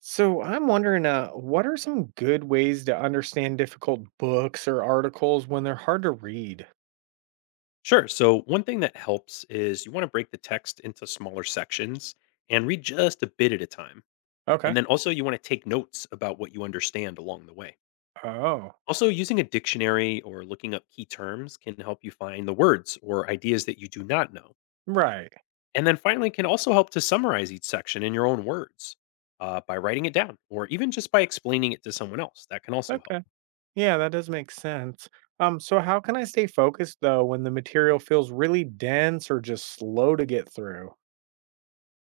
So I'm wondering, what are some good ways to understand difficult books or articles when they're hard to read? Sure. So, one thing that helps is you want to break the text into smaller sections and read just a bit at a time. And Okay. then also, you want to take notes about what you understand along the way. Oh, Also, using a dictionary or looking up key terms can help you find the words or ideas that you do not know. right. And then finally, can also help to summarize each section in your own words by writing it down or even just by explaining it to someone else. That can also help. Okay. Yeah, that does make sense. So how can I stay focused though when the material feels really dense or just slow to get through?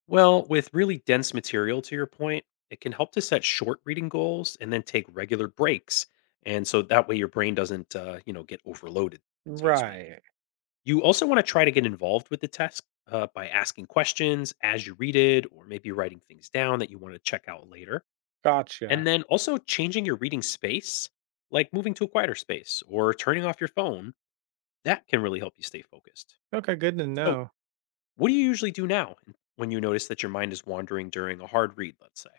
Well, with really dense material, to your point, it can help to set short reading goals and then take regular breaks. And so that way your brain doesn't, get overloaded, so to speak. Right. You also want to try to get involved with the test by asking questions as you read it, or maybe writing things down that you want to check out later. And Gotcha. then also changing your reading space, like moving to a quieter space or turning off your phone, that can really help you stay focused. Okay, good to So, know. what do you usually do now when you notice that your mind is wandering during a hard read, let's say?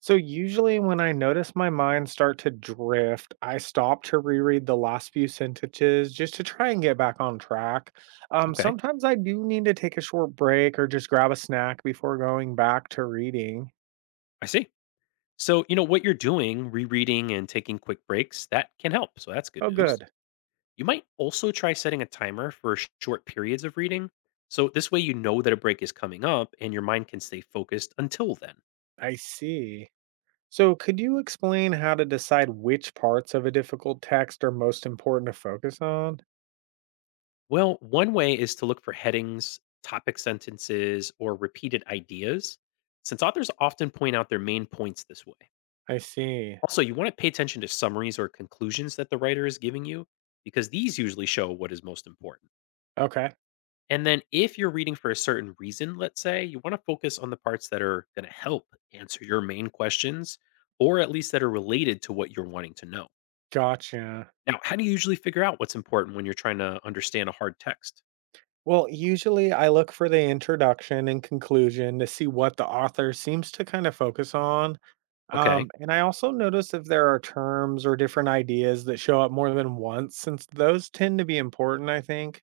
So usually when I notice my mind start to drift, I stop to reread the last few sentences just to try and get back on track. Okay, Sometimes I do need to take a short break or just grab a snack before going back to reading. I see. So, what you're doing, rereading and taking quick breaks, that can help. So, that's good Oh, news. good. You might also try setting a timer for short periods of reading. So, this way you know that a break is coming up and your mind can stay focused until then. I see. So could you explain how to decide which parts of a difficult text are most important to focus on? Well, one way is to look for headings, topic sentences, or repeated ideas, since authors often point out their main points this way. I see. Also, you want to pay attention to summaries or conclusions that the writer is giving you, because these usually show what is most important. Okay. And then if you're reading for a certain reason, let's say, you want to focus on the parts that are going to help answer your main questions or at least that are related to what you're wanting to know. Gotcha. Now, how do you usually figure out what's important when you're trying to understand a hard text? Well, usually I look for the introduction and conclusion to see what the author seems to kind of focus on. Okay, And I also notice if there are terms or different ideas that show up more than once, since those tend to be important, I think.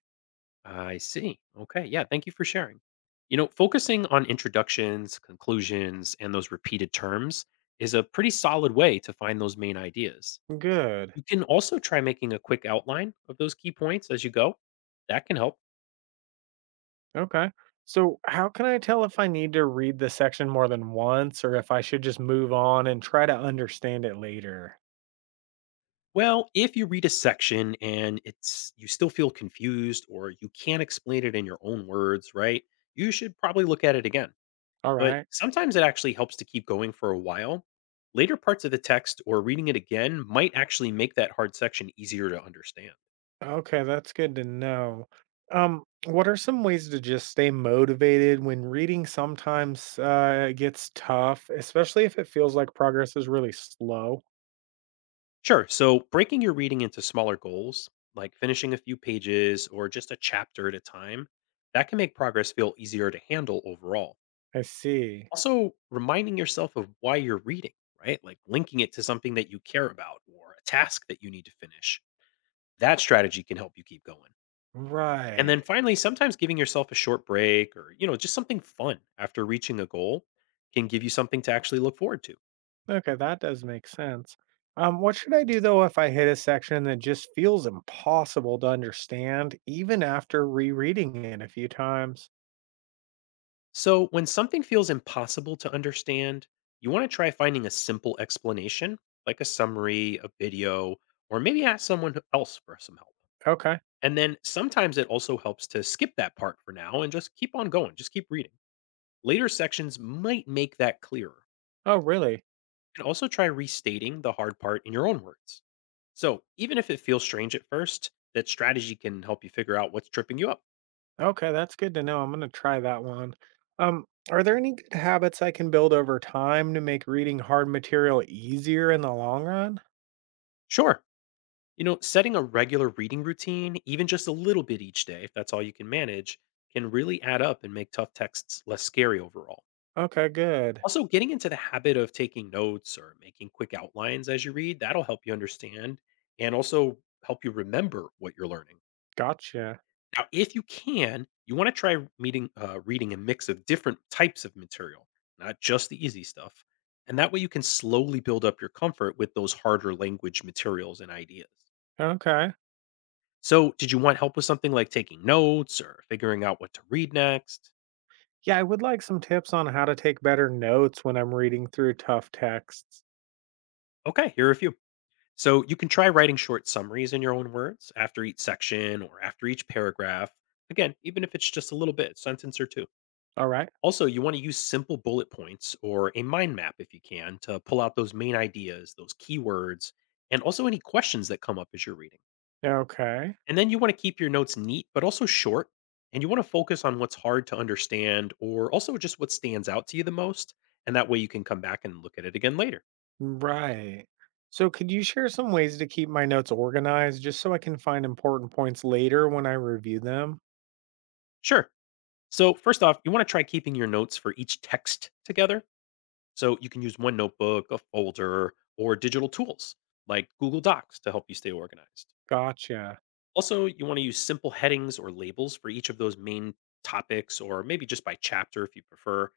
I see. Okay, yeah, thank you for sharing. You know, focusing on introductions, conclusions, and those repeated terms is a pretty solid way to find those main ideas. Good. You can also try making a quick outline of those key points as you go. That can help. Okay. So, how can I tell if I need to read the section more than once or if I should just move on and try to understand it later? Well, if you read a section and it's you still feel confused or you can't explain it in your own words, right? You should probably look at it again. All But right. sometimes it actually helps to keep going for a while. Later parts of the text or reading it again might actually make that hard section easier to understand. Okay, that's good to know. What are some ways to just stay motivated when reading sometimes gets tough, especially if it feels like progress is really slow? Sure. So, breaking your reading into smaller goals, like finishing a few pages or just a chapter at a time, that can make progress feel easier to handle overall. I see. Also, reminding yourself of why you're reading, right? Like linking it to something that you care about or a task that you need to finish. That strategy can help you keep going. And then Right. finally, sometimes giving yourself a short break or, just something fun after reaching a goal can give you something to actually look forward to. Okay, that does make sense. What should I do though if I hit a section that just feels impossible to understand, even after rereading it a few times? So, when something feels impossible to understand, you want to try finding a simple explanation, like a summary, a video, or maybe ask someone else for some help. Okay. And then sometimes it also helps to skip that part for now and just keep on going, just keep reading. Later sections might make that clearer. Oh, really? And also try restating the hard part in your own words. So, even if it feels strange at first, that strategy can help you figure out what's tripping you up. Okay, that's good to know. I'm gonna try that one. Um, are there any good habits I can build over time to make reading hard material easier in the long run? Sure, setting a regular reading routine, even just a little bit each day, if that's all you can manage, can really add up and make tough texts less scary overall. Okay, good. Also, getting into the habit of taking notes or making quick outlines as you read, that'll help you understand and also help you remember what you're learning. Gotcha. Now, if you can, you want to try meeting, reading a mix of different types of material, not just the easy stuff. And that way you can slowly build up your comfort with those harder language materials and ideas. Okay. So, did you want help with something like taking notes or figuring out what to read next? Yeah, I would like some tips on how to take better notes when I'm reading through tough texts. Okay, here are a few. So you can try writing short summaries in your own words after each section or after each paragraph. Again, even if it's just a little bit, sentence or two. All right. Also, you want to use simple bullet points or a mind map if you can to pull out those main ideas, those keywords, and also any questions that come up as you're reading. Okay. And then you want to keep your notes neat, but also short. And you want to focus on what's hard to understand or also just what stands out to you the most. And that way you can come back and look at it again later. Right. So, could you share some ways to keep my notes organized just so I can find important points later when I review them? Sure. So, first off, you want to try keeping your notes for each text together. So, you can use one notebook, a folder, or digital tools like Google Docs to help you stay organized. Gotcha. Also, you want to use simple headings or labels for each of those main topics, or maybe just by chapter if you prefer.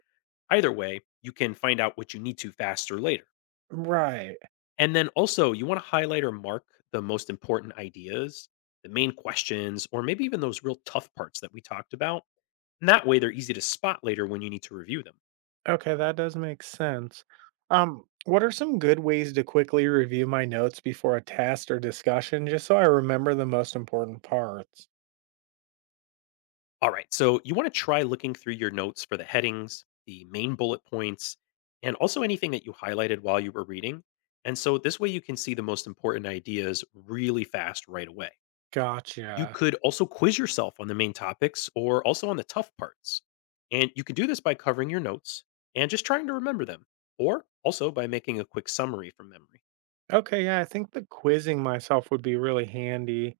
Either way, you can find out what you need to faster later. Right. And then also, you want to highlight or mark the most important ideas, the main questions, or maybe even those real tough parts that we talked about. And that way, they're easy to spot later when you need to review them. Okay, that does make sense. What are some good ways to quickly review my notes before a test or discussion just so I remember the most important parts? All right. So you want to try looking through your notes for the headings, the main bullet points, and also anything that you highlighted while you were reading. And so this way you can see the most important ideas really fast right away. You Gotcha. could also quiz yourself on the main topics or also on the tough parts. And you can do this by covering your notes and just trying to remember them, or also by making a quick summary from memory. Okay, yeah, I think the quizzing myself would be really handy.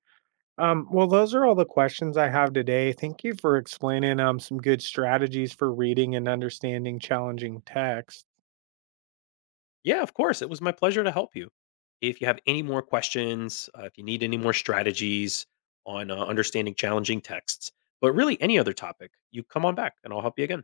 Well, those are all the questions I have today. Thank you for explaining some good strategies for reading and understanding challenging text. Yeah, of course. It was my pleasure to help you. If you have any more questions, if you need any more strategies on understanding challenging texts, but really any other topic, you come on back and I'll help you again.